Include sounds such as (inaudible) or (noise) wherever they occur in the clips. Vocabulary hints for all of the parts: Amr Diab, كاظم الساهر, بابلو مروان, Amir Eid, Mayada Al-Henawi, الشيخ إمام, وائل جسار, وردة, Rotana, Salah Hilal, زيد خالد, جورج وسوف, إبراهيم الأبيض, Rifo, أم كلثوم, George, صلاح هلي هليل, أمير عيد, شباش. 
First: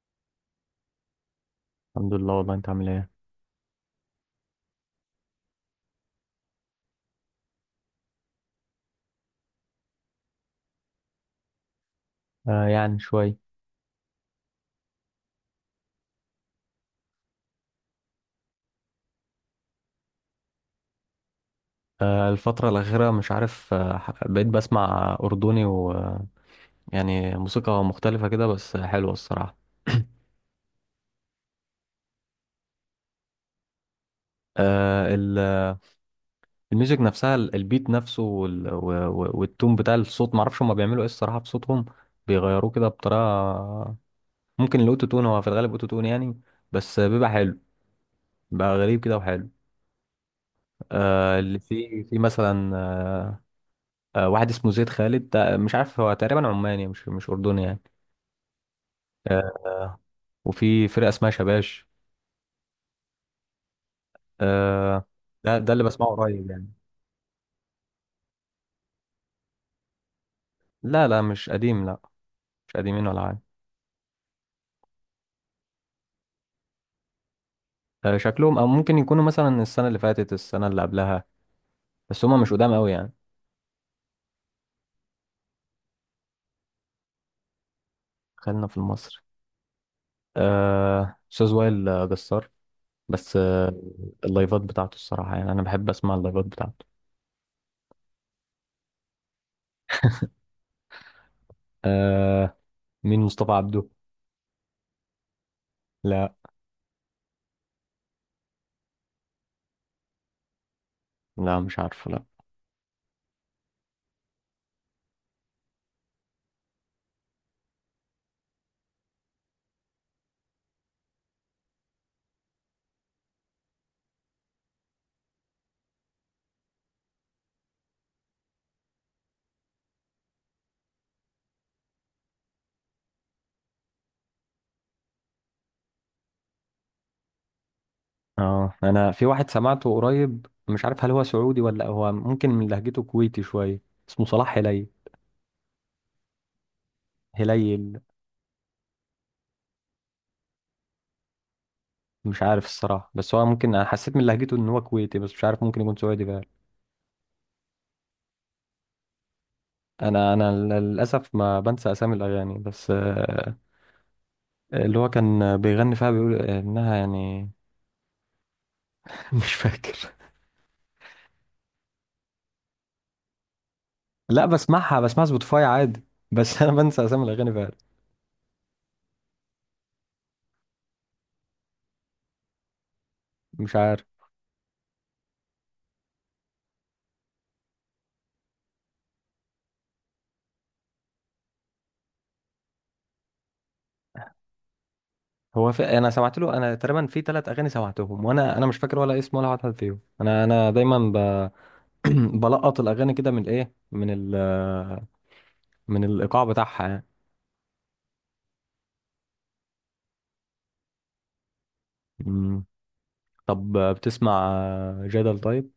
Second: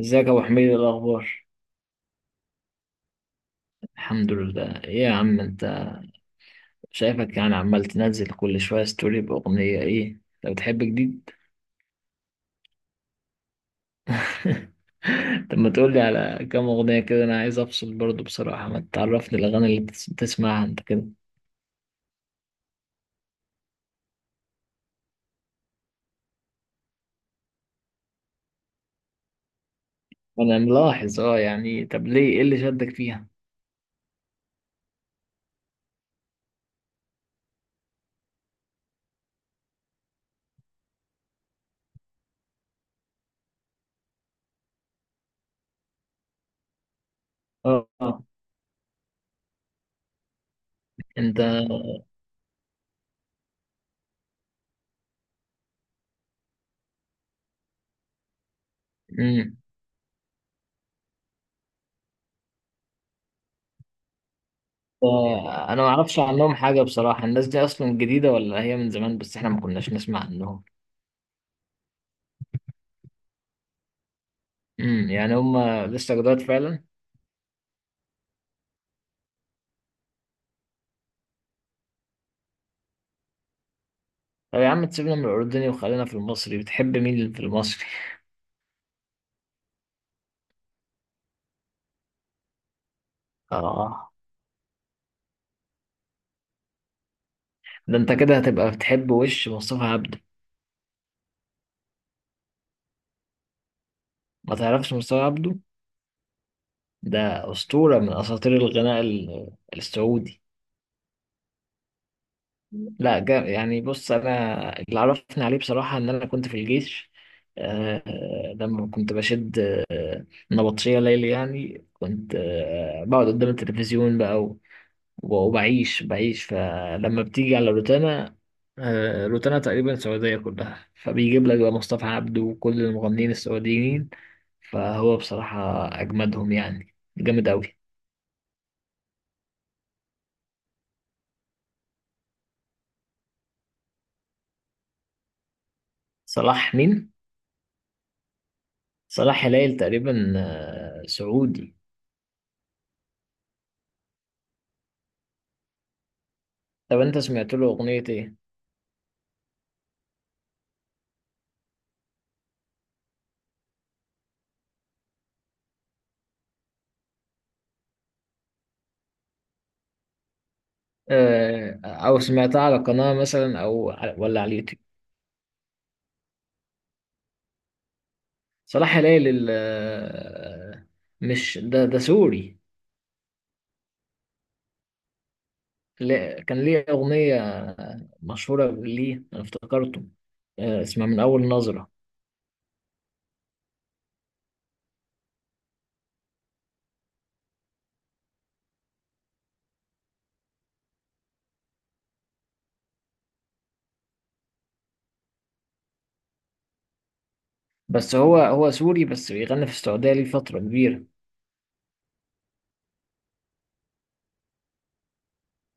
ازيك يا ابو حميد، إيه الاخبار؟ الحمد لله، والله انت عامل ايه؟ الحمد لله، ايه يا عم انت؟ شايفك يعني عمال تنزل كل شويه ستوري باغنيه، ايه لو بتحب جديد؟ يعني شوي. (laughs) طب ما تقول لي على كام اغنيه كده، انا عايز افصل برضو بصراحه، ما تعرفني الاغاني اللي بتسمعها انت كده. الفترة الأخيرة مش عارف، بقيت بسمع أردني ويعني موسيقى مختلفة كده، بس حلوة الصراحة. انا ملاحظ، يعني، طب ليه؟ ايه اللي شدك فيها؟ آه ال- الميوزك نفسها، البيت نفسه، والتون بتاع الصوت، معرفش هما بيعملوا ايه الصراحة في صوتهم، بيغيروه كده بطريقة. ممكن الأوتو تون، هو في الغالب أوتو تون يعني. بس بيبقى حلو، اه، آه. بقى غريب كده وحلو. انت. اللي في مثلا، واحد اسمه زيد خالد، ده مش عارف، هو تقريبا عماني، مش أردني يعني. آه. امم. وفي فرقة اسمها شباش. آه. ده انا اللي ما بسمعه اعرفش قريب عنهم يعني. حاجه بصراحه، الناس دي اصلا جديده ولا هي من زمان بس احنا ما كناش نسمع عنهم؟ لا، لا، مش قديم، لا. مش قديمين ولا حاجة. يعني هم لسه جداد فعلا. شكلهم، أو ممكن يكونوا مثلا السنة اللي فاتت، السنة اللي قبلها. بس هما مش قدام قوي يعني. طب يا عم، تسيبنا من الأردني وخلينا في المصري، بتحب مين في المصري؟ خلينا في المصري. أستاذ وائل جسار. بس آه، اللايفات بتاعته الصراحة، يعني أنا بحب أسمع اللايفات بتاعته. ده أنت كده هتبقى بتحب وش مصطفى عبده. آه مين مصطفى عبده؟ ما تعرفش مصطفى عبده؟ لا، ده أسطورة من أساطير الغناء السعودي. لا، مش عارفه، لا. لا، جا يعني، بص، أنا اللي عرفني عليه بصراحة إن أنا كنت في الجيش. آه، لما كنت بشد نبطشية ليلي، يعني كنت بقعد قدام التلفزيون بقى، وبعيش فلما بتيجي على روتانا. روتانا تقريبا السعودية كلها، فبيجيب لك بقى مصطفى عبده وكل المغنيين السعوديين. فهو بصراحة أجمدهم، يعني جامد أوي. اه أنا في واحد سمعته قريب، مش عارف هل هو سعودي ولا هو، ممكن من لهجته كويتي شوية. اسمه صلاح هلي. صلاح مين؟ هليل. صلاح هلال تقريبا، سعودي. مش عارف الصراحة، بس هو ممكن أنا حسيت من لهجته إن هو كويتي، بس مش عارف، ممكن يكون سعودي بقى. طب أنت سمعت له أغنية إيه؟ أنا للأسف ما بنسى أسامي الأغاني، بس اللي هو كان بيغني فيها بيقول إنها يعني (laughs) مش فاكر. آه، أو سمعتها على قناة مثلا، ولا لا، على اليوتيوب؟ بسمعها سبوتيفاي عادي. بس أنا بنسى أسامي الأغاني فعلا. صلاح هلال مش ده سوري. مش عارف، كان ليه أغنية مشهورة، ليه أنا افتكرته. اسمها من أول نظرة. أنا سمعت له، أنا تقريبا في ثلاث أغاني سمعتهم، وأنا مش فاكر ولا اسم ولا واحد فيهم، أنا دايما (clears throat) بلقط الأغاني كده، من إيه، من ال... آه، من الإيقاع بتاعها بس هو سوري بس بيغني في السعودية ليه فترة كبيرة. يعني. طب، بتسمع جدل؟ طيب،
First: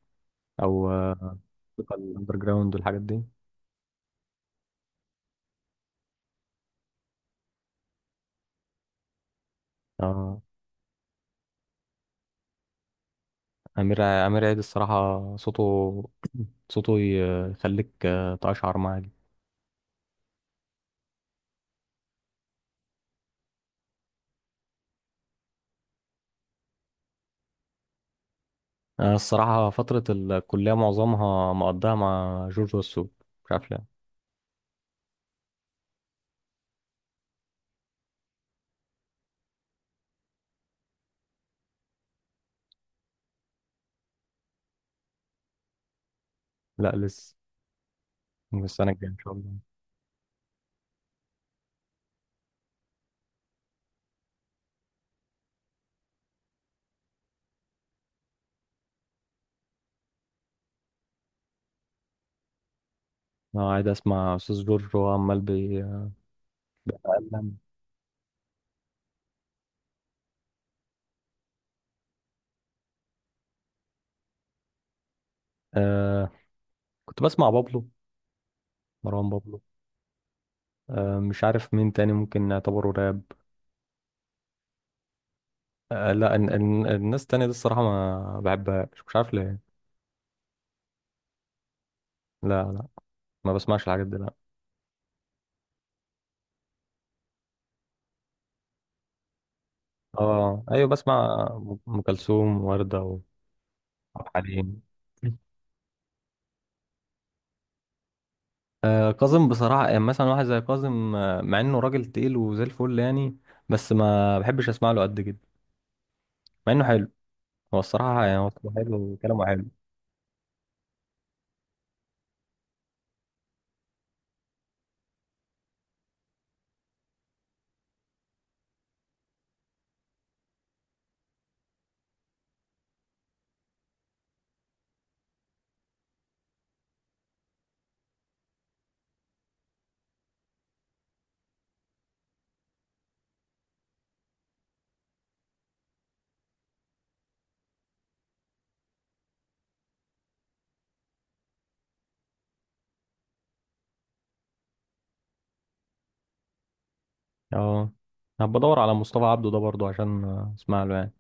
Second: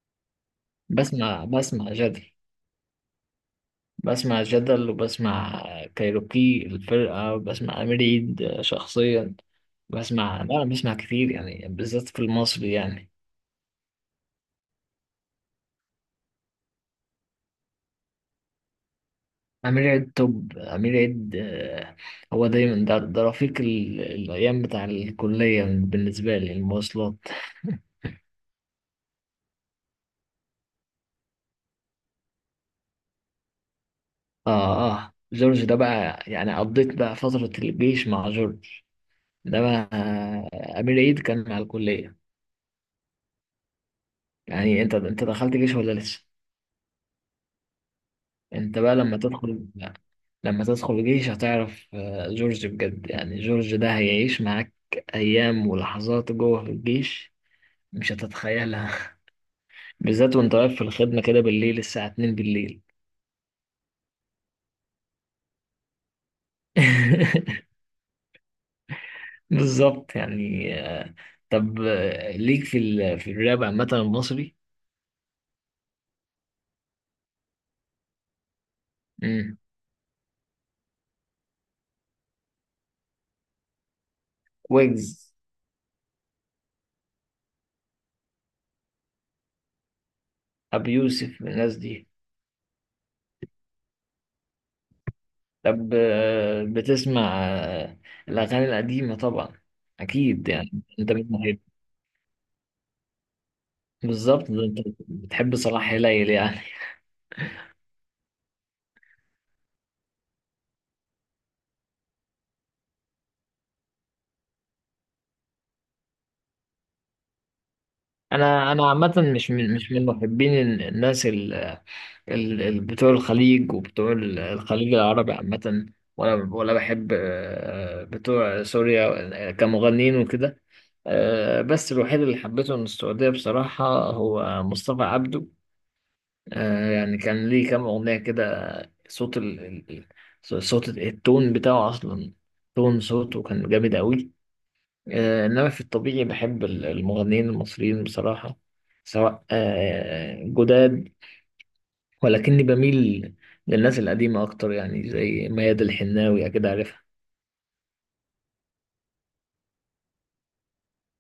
او بسمع موسيقى جدل. الاندر جراوند والحاجات دي. بسمع جدل، وبسمع كايروكي الفرقة، وبسمع أمير عيد شخصيا. اه لا، أنا بسمع كتير يعني، بالذات في المصري يعني. امير عيد الصراحه، صوته صوته يخليك تقشعر معاه جدا. أمير عيد توب، أمير عيد. هو دايما ده رفيق الأيام بتاع الكلية بالنسبة لي، المواصلات. انا الصراحه فتره الكليه معظمها مقضاها مع جورج وسوف، مش عارف ليه. اه، اه، جورج ده بقى، يعني قضيت بقى فترة الجيش مع جورج. ده بقى، أمير عيد كان مع الكلية. يعني أنت دخلت جيش ولا لسه؟ لا، لسه. أنت السنه بقى الجايه ان لما شاء الله. تدخل لما تدخل جيش هتعرف، جورج بجد. يعني جورج ده هيعيش معاك أيام ولحظات جوه في الجيش مش هتتخيلها. (laughs) بالذات وأنت واقف في الخدمة كده بالليل، الساعة 2 بالليل. انا قاعد اسمع استاذ جورج وهو عمال بيقلم. (laughs) بالظبط يعني. طب، ليك في في الراب عامة المصري؟ آه كنت بسمع بابلو، مروان بابلو. مش عارف مين تاني ممكن نعتبره راب. ويجز؟ لا، ان الناس التانية دي الصراحة ما بحبهاش، مش عارف ليه. أبي يوسف من الناس دي؟ لا، لا، ما بسمعش الحاجات دي، لا. طب، بتسمع الأغاني القديمة طبعا، أكيد اه يعني ايوه، أنت بتحب. بسمع ام كلثوم، وردة، وعبد (laughs) بالظبط، ده أنت الحليم. بتحب صلاح هلال يعني. كاظم بصراحة، يعني مثلا واحد زي كاظم، مع انه راجل تقيل وزي الفل يعني. بس ما بحبش اسمع له قد كده، مع انه حلو. هو الصراحة يعني، هو أنا صوته أنا حلو عامة، وكلامه مش حلو. من محبين الناس بتوع الخليج، وبتوع الخليج العربي عامة. ولا بحب بتوع سوريا، آه، كمغنيين وكده. آه، بس الوحيد اللي حبيته من السعودية بصراحة هو مصطفى عبده. يعني كان ليه كام أغنية كده، صوت صوت التون بتاعه أصلا، تون صوته كان جامد أوي. إنما في الطبيعي بحب المغنيين المصريين بصراحة، سواء جداد، ولكني بميل للناس القديمة أكتر، يعني زي ميادة الحناوي، أكيد عارفها. اه هبقى ادور على مصطفى عبده ده برضه، عشان اسمع له يعني.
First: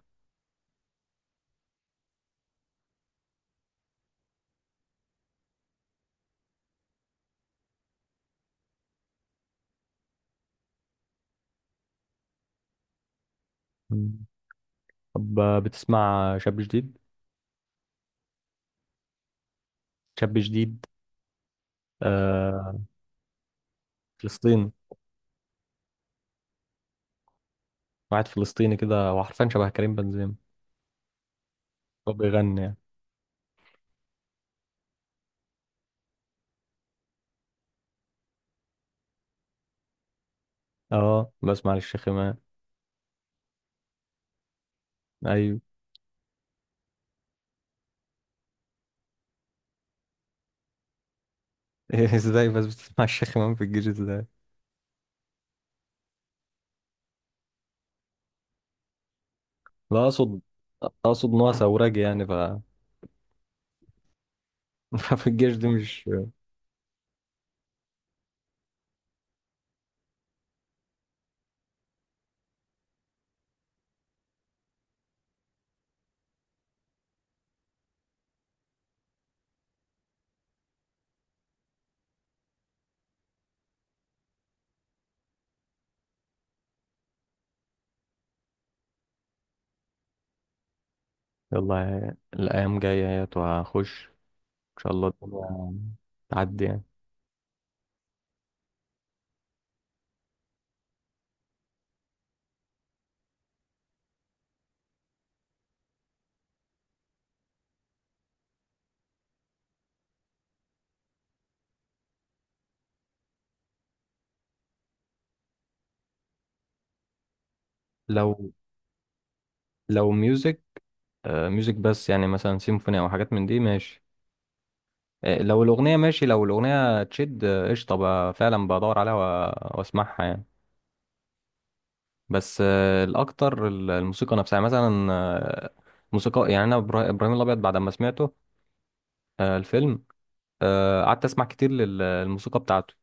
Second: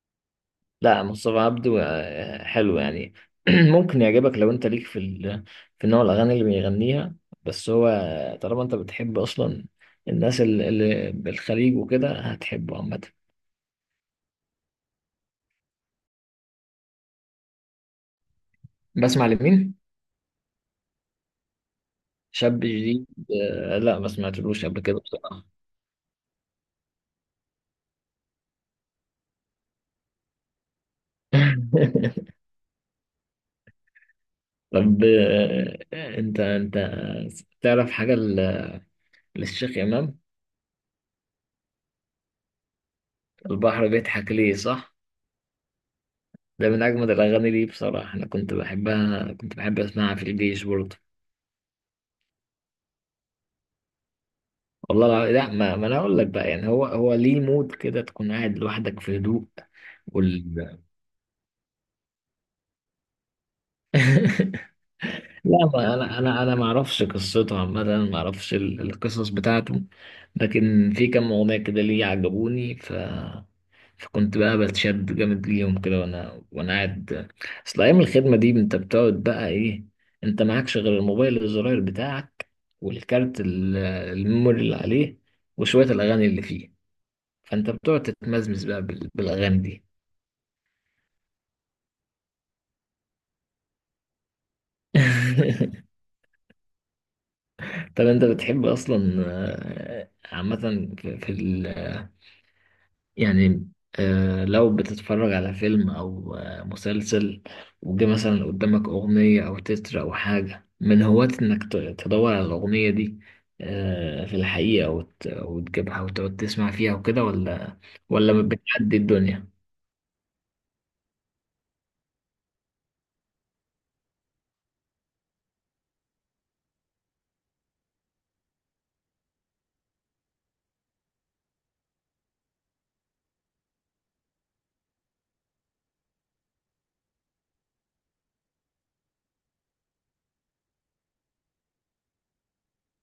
لا، مصطفى عبده حلو يعني. (clears throat) ممكن يعجبك لو انت ليك في في نوع الاغاني اللي بيغنيها. بس هو طالما انت بتحب اصلا الناس اللي بالخليج وكده، هتحبه عامه. مم. طب، بتسمع شاب جديد؟ بسمع لمين؟ شاب جديد. شاب آه. جديد؟ آه، لا، ما سمعتلوش فلسطيني، قبل كده بصراحه. واحد فلسطيني كده، هو حرفيا شبه كريم بنزيما. هو (laughs) بيغني يعني. طب، انت تعرف حاجه للشيخ امام؟ اه بسمع للشيخ إمام. البحر بيضحك ليه، صح؟ أيوة. ده من اجمد الاغاني ليه بصراحه، انا كنت بحبها، كنت بحب اسمعها في الجيش برضه. (laughs) ازاي بس بتسمع الشيخ إمام في الجيش ازاي؟ والله لا، ما انا اقول لك بقى، يعني هو ليه مود كده تكون قاعد لوحدك في هدوء لا، أقصد وال... أقصد إن هو ثورجي يعني، ف (laughs) ففي (laughs) الجيش لا، دي ما مش. انا ما اعرفش قصته عامه، ما اعرفش القصص بتاعته. لكن في كم اغنيه كده ليه عجبوني، فكنت بقى بتشد جامد ليهم كده، وانا قاعد. اصل ايام الخدمه دي، انت بتقعد بقى ايه؟ انت معكش غير الموبايل الزراير بتاعك، والكارت الميموري اللي عليه، وشويه الاغاني اللي فيه. فانت بتقعد تتمزمز بقى بالاغاني دي. يلا، الأيام جاية اهيت وهخش، إن شاء الله (laughs) الدنيا تعدي يعني. طب انت بتحب اصلا، عامه، في في ال آه، يعني، لو بتتفرج على فيلم او مسلسل، وجه مثلا قدامك اغنيه او تتر او حاجه، من هواة انك تدور على الاغنيه دي، في الحقيقه، وتجيبها وتقعد تسمع فيها وكده، ولا ولا لو بتعدي الدنيا؟ لو ميوزك، ميوزك بس، يعني مثلا سيمفوني أو حاجات من دي ماشي. لو الأغنية ماشي، لو الأغنية تشد، قشطة بقى، فعلا بدور عليها وأسمعها يعني. بس الاكتر الموسيقى نفسها، يعني مثلا موسيقى يعني، انا ابراهيم الابيض بعد ما سمعته، الفيلم، قعدت اسمع كتير للموسيقى بتاعته،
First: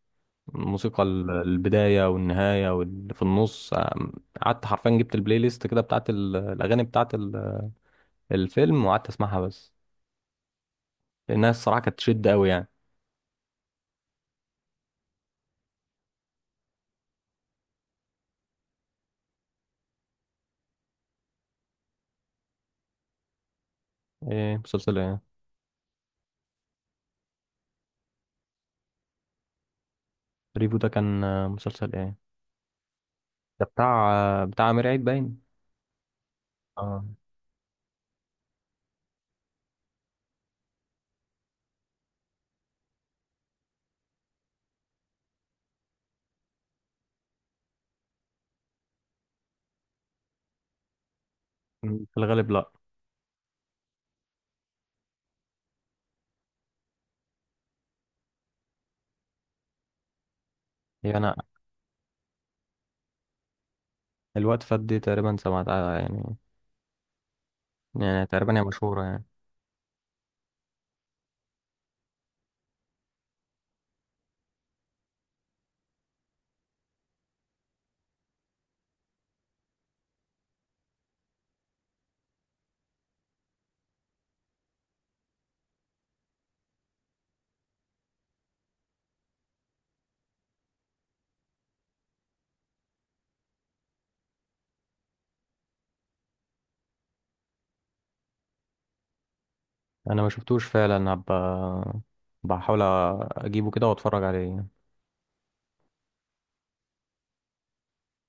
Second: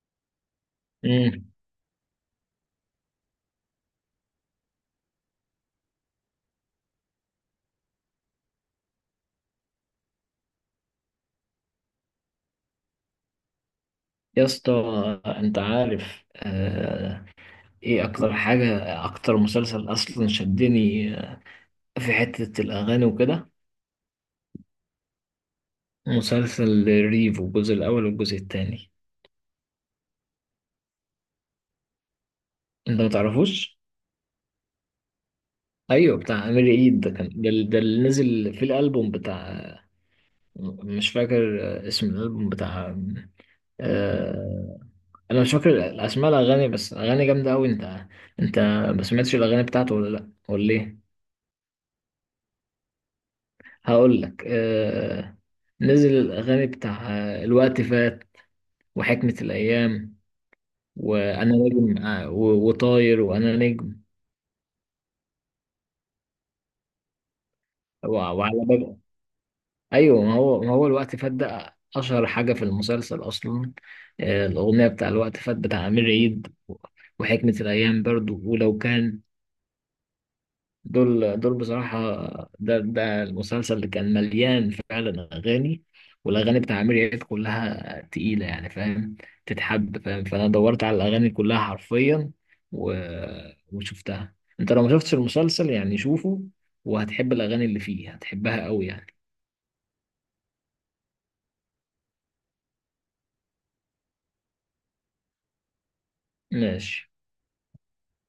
الموسيقى امم. البدايه والنهايه واللي في النص، قعدت حرفيا، جبت البلاي ليست كده بتاعت الاغاني بتاعت الفيلم، وقعدت اسمعها، بس لانها الصراحه كانت تشد قوي يعني. يا اسطى، انت عارف ايه اكتر حاجة، اكتر مسلسل اصلا شدني في حتة الاغاني وكده؟ ايه مسلسل ايه؟ مسلسل ريفو، الجزء الاول والجزء التاني. ريفو ده كان مسلسل ايه؟ انت ما ده تعرفوش؟ بتاع امير عيد باين. ايوه، بتاع امير عيد، اه ده كان ده اللي نزل في الالبوم بتاع، مش فاكر اسم الالبوم بتاع آه... انا مش فاكر اسماء الاغاني، بس اغاني جامدة قوي. انت، انت ما سمعتش الاغاني بتاعته، ولا، لا ولا ليه؟ في الغالب لا. هقول لك. نزل الاغاني بتاع الوقت فات، وحكمة الايام، يعني انا، وانا نجم، وطاير، وانا نجم، الوقت فات دي تقريبا سمعتها يعني، يعني تقريبا هي وعلى باب. مشهورة يعني. ايوه، ما هو الوقت فات ده اشهر حاجه في المسلسل اصلا، الاغنيه بتاع الوقت فات بتاع امير عيد، وحكمه الايام برضو، ولو كان، دول بصراحة. ده المسلسل اللي كان مليان فعلا أغاني، والأغاني بتاع عمرو دياب كلها تقيلة، يعني فاهم، تتحب، فاهم؟ فأنا دورت على الأغاني كلها حرفيا و... وشفتها. أنت لو ما شفتش المسلسل، يعني شوفه، وهتحب الأغاني اللي فيه، هتحبها أوي يعني. أنا ما شفتوش فعلا، هبقى بحاول أجيبه كده وأتفرج عليه. ماشي.